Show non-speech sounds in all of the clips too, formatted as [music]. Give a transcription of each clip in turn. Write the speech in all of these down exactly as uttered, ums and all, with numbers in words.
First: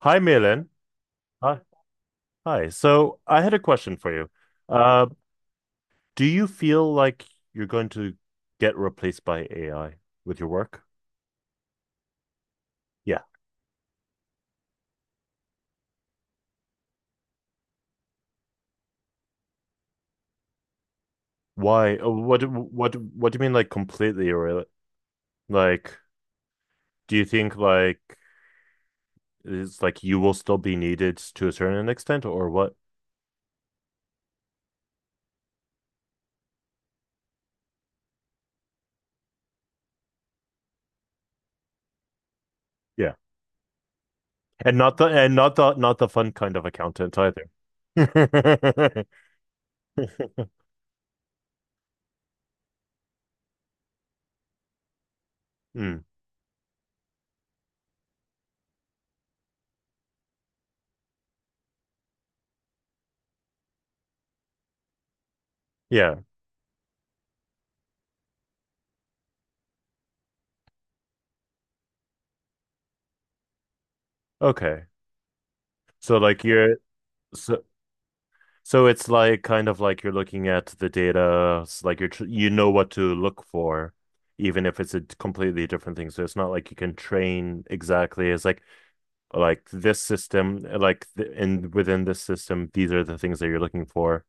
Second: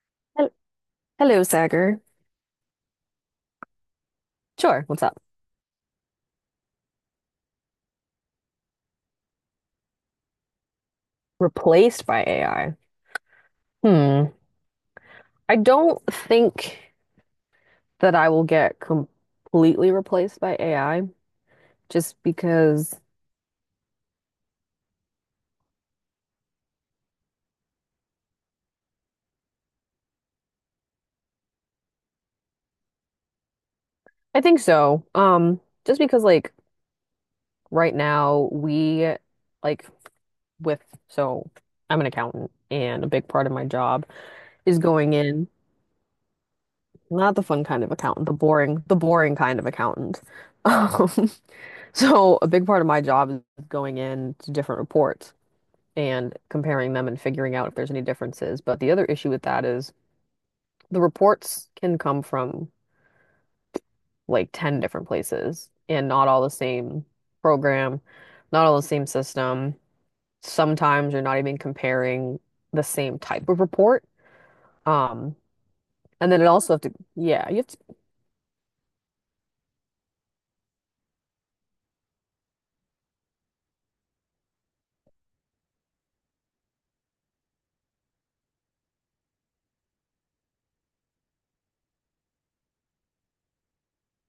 Hi, Hel- Malin. Hello, Hi. Sagar. Hi. So I had a question for you. Sure, what's Uh, up? do you feel like you're going to get replaced by A I with your work? Replaced by A I. Yeah. Hmm. I don't think that I will get completely replaced by A I Why? Uh, just What? What? because What do you mean, like completely, or like, do you think like it's like you will still be needed to a certain extent, or what? I think so. Um, just because like right now we like with so I'm an accountant, and a Yeah. big part of my job And is not the going and in not the not the fun kind of accountant not the either. fun kind of accountant, the boring, the [laughs] boring kind of accountant. [laughs] Um, so a big part of my job is going in to different reports, Mm, and comparing them and figuring out if there's any differences. But the other issue with that is the reports can come from like ten different places and yeah. not all the same program, not all the same system. Sometimes you're not even comparing the same type of report. Okay. Um, So and then like it also you're have to, yeah, you so have to, So it's like kind of like you're looking at the data, it's like you're tr you know what to look for, even if it's a d- completely different thing. So it's not like you can train exactly. It's like like this system, eh, like th in within this system, these are the things that you're looking for,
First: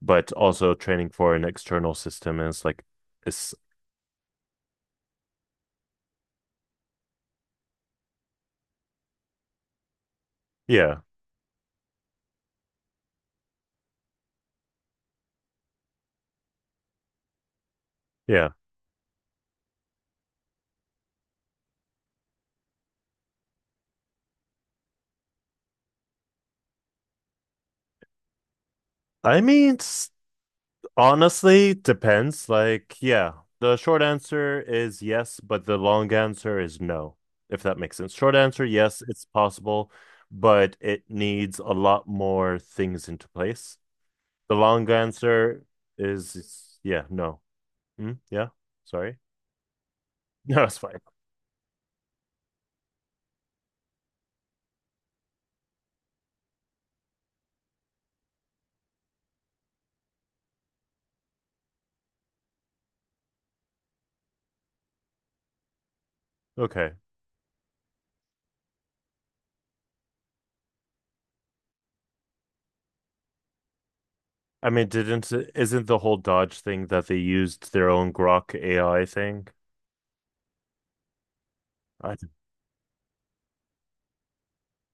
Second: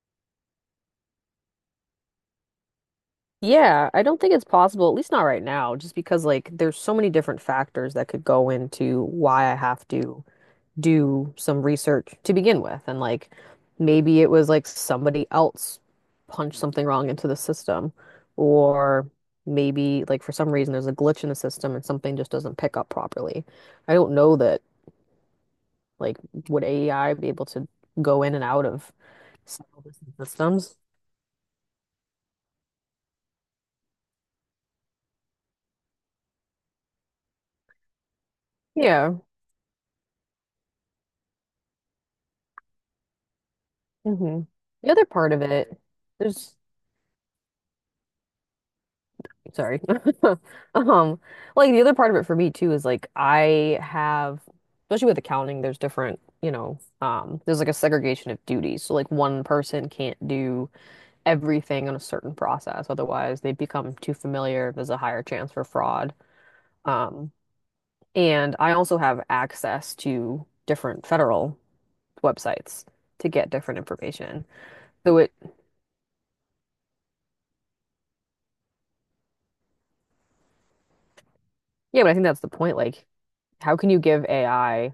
but also training for an external system. And it's like it's yeah, I don't think it's possible, at least not right now, just because like there's so many different factors that could go into why I have to yeah, do some research to begin with. And like maybe it was like somebody else punched something wrong into the system, yeah. or maybe like for some reason there's a glitch in the system and something just doesn't pick up properly. I don't know that, like, would A I be able to go in and out of I mean, several it's different systems? honestly, depends. Like, yeah, the short answer is yes, but the long answer is no, if that makes sense. Short answer, yes, Yeah. it's possible, but it needs a lot more things into place. Hmm. The long The other part of answer it, is there's is- yeah, no. Mm, yeah, sorry. [laughs] Sorry. [laughs] No, it's fine. Um, like the other part of it for me too is like I have, especially with accounting, there's different, you know, um, there's like a segregation of duties. So like one person can't do everything on a certain process, otherwise they become too familiar. There's a higher chance for fraud. Okay. Um, and I also have access to different federal websites to get different information. I mean, So didn't it, isn't the whole Dodge thing that they used their own Grok A I thing? yeah, but I I, think that's the point. Like, how can you give A I?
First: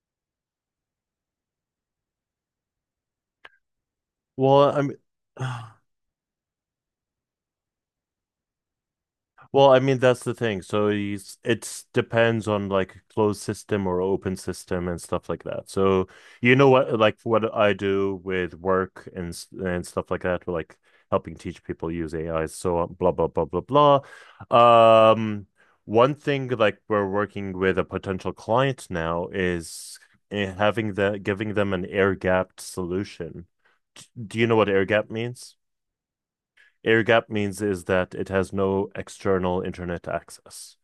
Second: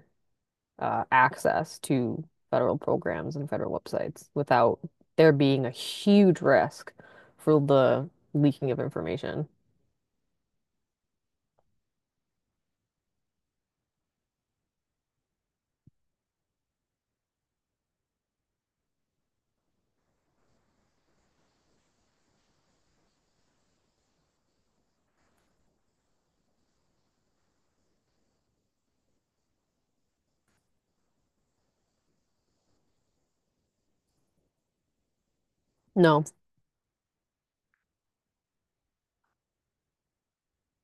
uh, access to federal programs and federal websites well, without I mean, there being a [sighs] huge risk for the leaking of information. well, I mean, that's the thing. So it's it's depends on like closed system or open system and stuff like that. So you know what, like what I do with work and s- and stuff like that, like helping teach people use A I. So on, blah blah blah blah blah. Um, One thing like we're working with a potential client now is eh, having the giving them an air gapped solution. D- Do you know what air gap means? No. Air gap means is that it has no external internet access.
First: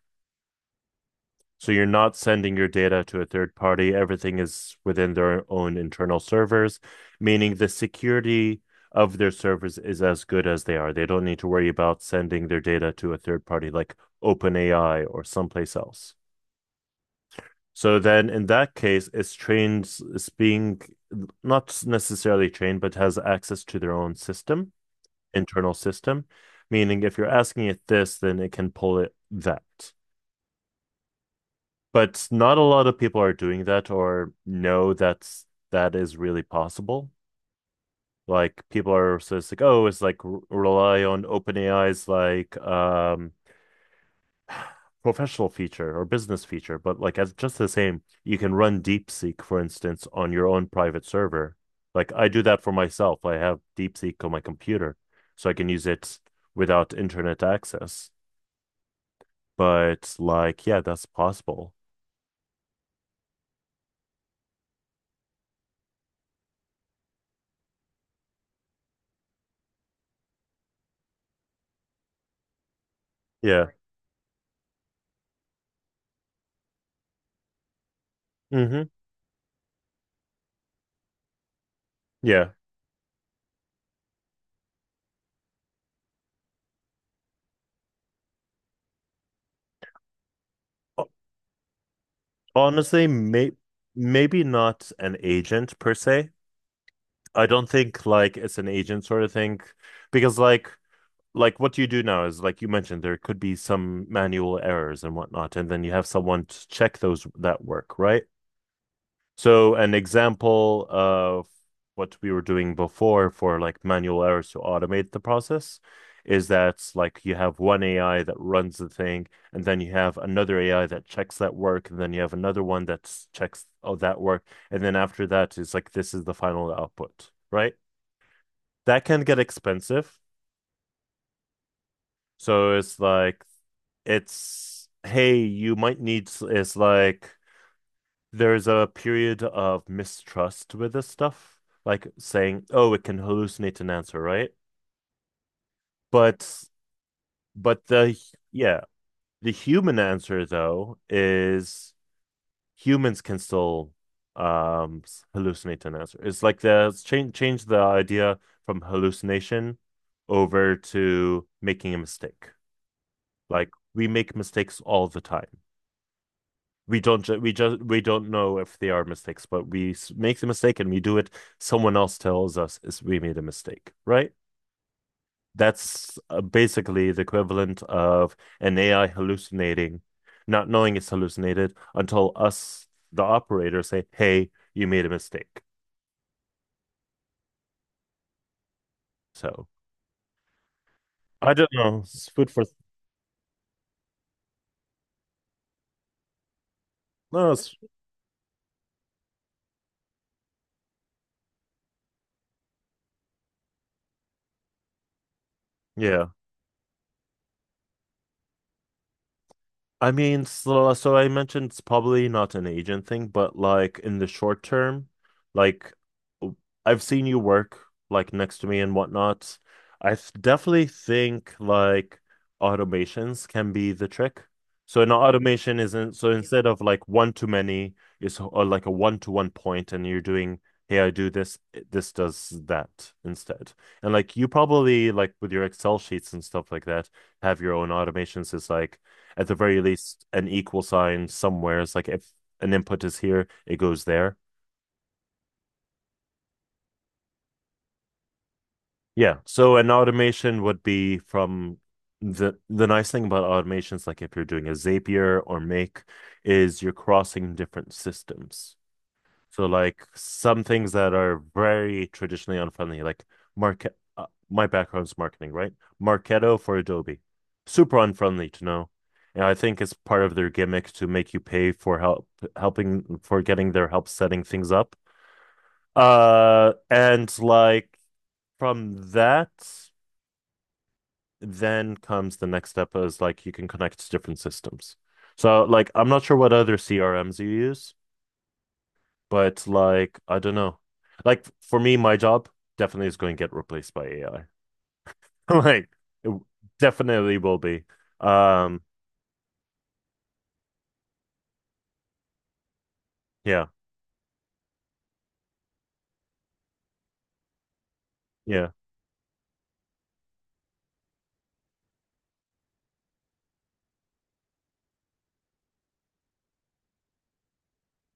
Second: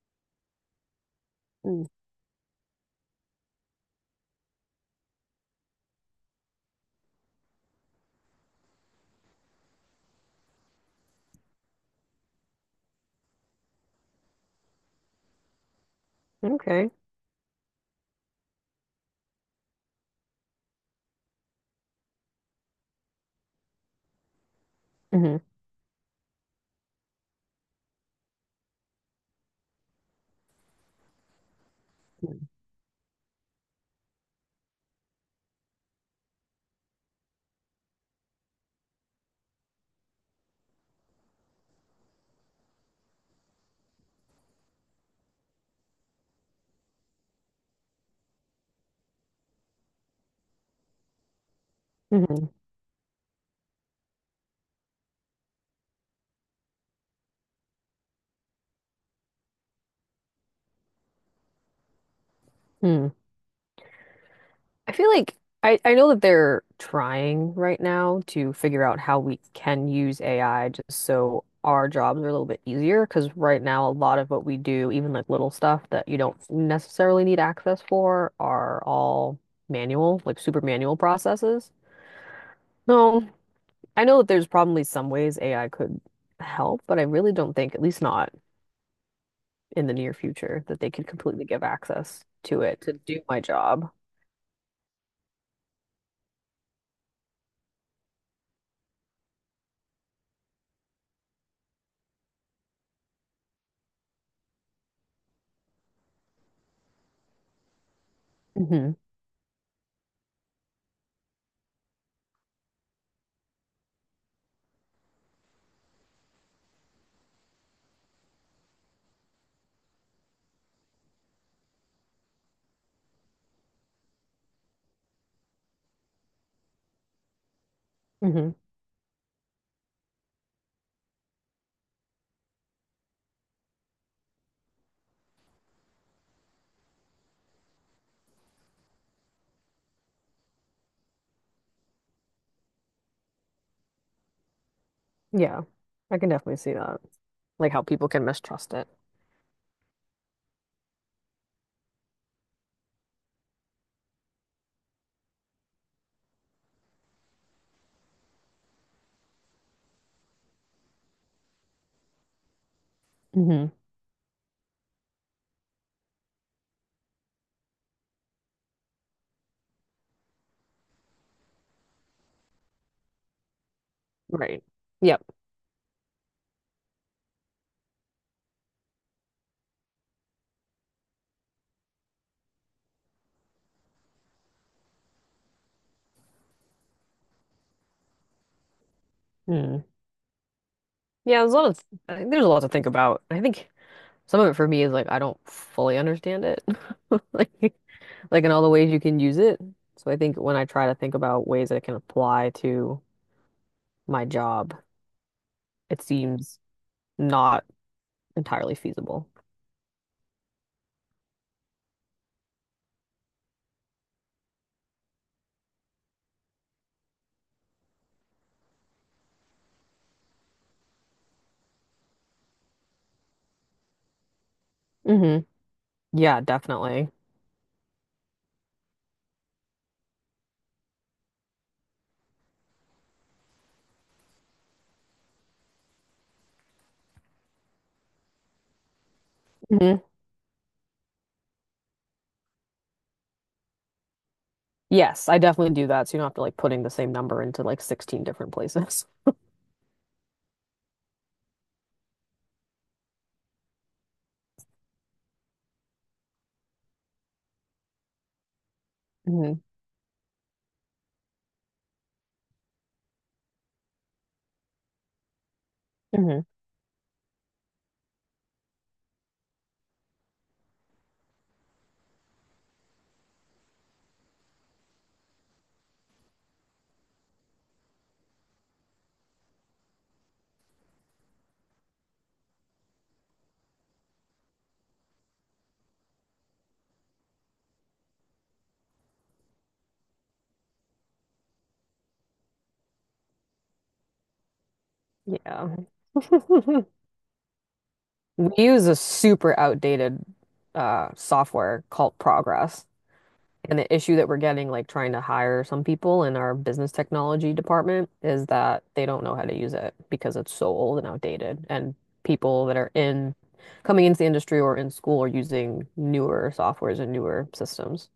So you're Mm. not sending your data to a third party. Everything is within their own internal servers, meaning the security of their servers is as good as they are. They don't need to worry about sending their data to a third party like OpenAI or someplace else. Okay. So then in that case, it's trained, it's being not necessarily trained, but has access to their own system. Hmm. Internal system, meaning if you're asking it this, then it can pull it that. But not a lot of people are doing that or know that's that is really possible. Like people are so it's like, oh, it's like rely on OpenAI's like um [sighs] professional feature or business feature, but like as just the same, you can run DeepSeek, for instance, on your own private server. Like I do Hmm. that for myself. I have DeepSeek on my computer, so I can use it without internet access. But like, yeah, that's possible. Hmm. I feel like I, I know that they're trying right now to figure out how we can use A I just so our jobs are a little bit easier. Because right Yeah. now, a lot of what we do, even like little stuff that you don't necessarily need access for, are Hmm. all manual, like super manual processes. Yeah. No, I know that there's probably some ways A I could help, but I really don't think, at least not in the near future, that they could O- completely give access to it to Honestly, do my may job. maybe not an agent per se. I don't think like it's an agent sort of thing because like like what you do now is like you mentioned there could be some manual errors and whatnot, and then you have someone to check those that work, right? Hmm. So an example of what we were doing before for like manual errors to automate the process is that like you have one A I that runs the thing, and then you have another A I that checks that work, and then you have another one that checks oh, that work, and then after that, it's like this is the final output, right? Hmm. That can get expensive. So it's like it's hey, you might need it's like there's a period of mistrust with this stuff, like saying, "Oh, it can hallucinate an answer, right?" Yeah, I can definitely But see that. Like how but people the can mistrust yeah, it. the human answer though is humans can still um hallucinate an answer. It's like the change change the idea from hallucination over to making a mistake. Like Hmm. we make mistakes all the time. We don't ju- we just we don't know if they are mistakes, but we s- make the mistake and we do it. Someone else tells us is we made a mistake, right? Right. Yep. That's uh, basically the equivalent of an A I hallucinating, not knowing it's hallucinated until us, the operator, say, "Hey, you made a mistake." So Mm. Yeah, I there's a lot don't of know. I It's think there's a food lot for to think about. I think some of it for me is like I don't fully understand it. [laughs] no, it's, Like like in all the ways you can use it. So I think when I try to think about ways I can apply to my job, it yeah. seems not entirely feasible. I mean, so, so I mentioned it's probably not an agent thing, but like in the short term, like w- I've seen you work like next to me and whatnot. I th- definitely think like automations can be the trick. So an Hmm. automation isn't, so Yeah, instead of like definitely. one to many, it's or like a one to one point and you're doing, hey, I do this, this does that instead. And like you probably like with your Excel sheets and stuff like that, have your own automations. It's like, at the very Hmm. least an equal sign somewhere. It's like if an input is here, it goes there. Yes, I definitely do that. So you don't have to like putting the same number into like sixteen different places. Yeah. So an automation would be from the the nice thing about automations, like if you're doing a Zapier or Make, is you're crossing different systems. Hmm. So like some things that are very traditionally unfriendly, like market. Uh, my background's marketing, right? Hmm. Marketo for Adobe, super unfriendly to know, and I think it's part of their gimmick to make you pay for help, helping for getting their help setting things up. Uh, and like from that, then comes the next step is like you can connect to different systems. So like I'm not sure what other C R Ms you use. But like, I don't know. Like for me, my job definitely is going to get replaced by A I. [laughs] Yeah. Like it [laughs] definitely will be. We Um, use a super outdated uh, software called Progress. yeah, And the issue that we're getting, like trying to hire some people in our business technology department, is yeah. that they don't know how to use it because it's so old and outdated. And people that are in coming into the industry or in school are using newer softwares and newer systems.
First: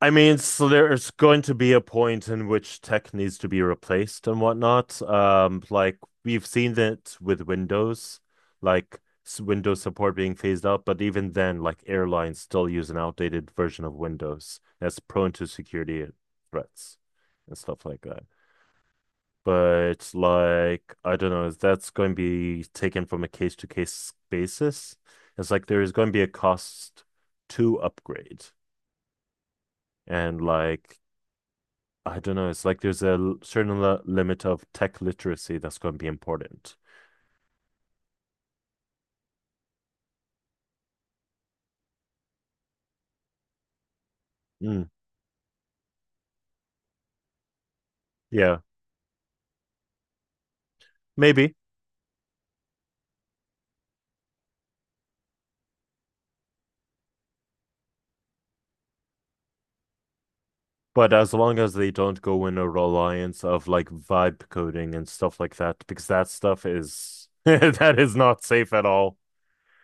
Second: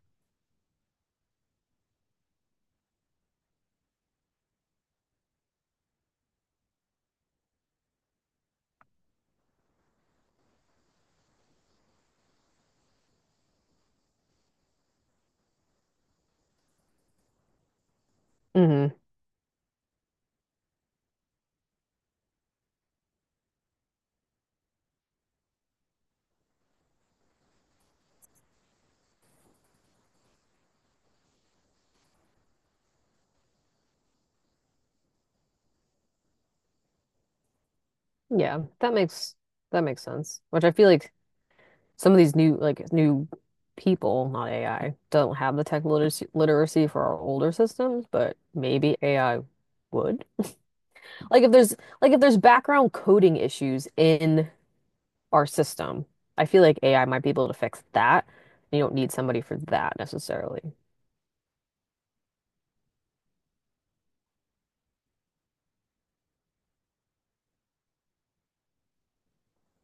I mean, so there's going to be a point in which tech needs to be replaced and whatnot. Um, like we've seen it with Windows, like s- Windows support being phased out, but even then, like airlines still use an outdated version of Windows that's prone to security threats and stuff like that. Hmm. But like, I don't know, that's going to be taken from a case to case basis. It's like there is going to be a cost to upgrade. And like, I don't know, it's like there's a l- certain li- limit of tech literacy that's going to be important. Yeah, that makes that makes sense. Which I feel like some of these new like new people, not Mm, A I, don't have the tech literacy, literacy for our older systems, but yeah, maybe A I would. Like if maybe. there's like if there's background coding issues in our system, I feel like A I might be able to fix that. You don't need somebody for that necessarily. But as long as they don't go in a reliance of like vibe coding and stuff like that, because that stuff is [laughs] that is not safe at all.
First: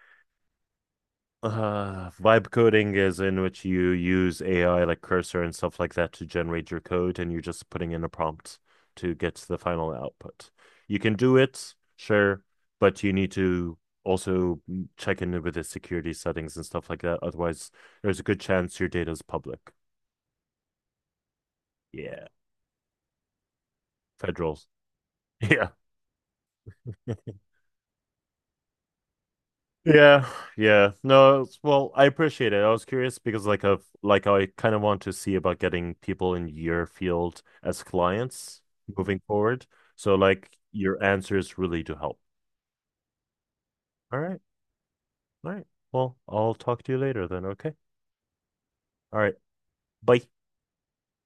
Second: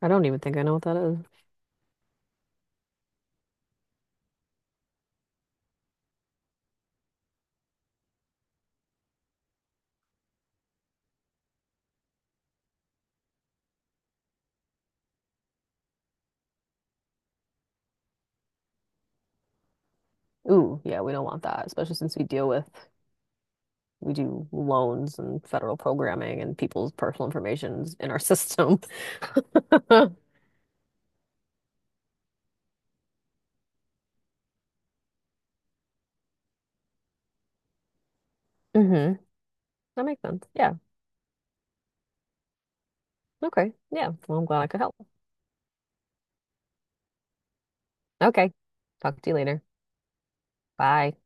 I don't even think I know what that is. Uh, vibe coding is in which you use A I like cursor and stuff like that to generate your code, and you're just putting in a prompt to get the final output. You can do it, sure, but you need to also check in with the security settings and stuff like that. Otherwise, there's a good chance your data is public. Ooh, yeah, we don't want that, especially since we Yeah, deal with we do federals. loans and federal [laughs] programming and people's Yeah. personal information in our system. [laughs] Hmm. Yeah, yeah. No, it's- well, I appreciate it. I was curious because like of like I kind of want to see about getting people in your field as clients That moving forward. So makes sense. like Yeah. your answers really do help. Okay. Yeah. All Well, right. I'm glad I could help. All right. Well, I'll talk to you later then, okay? Okay. All Talk to right. you later. Bye. Bye.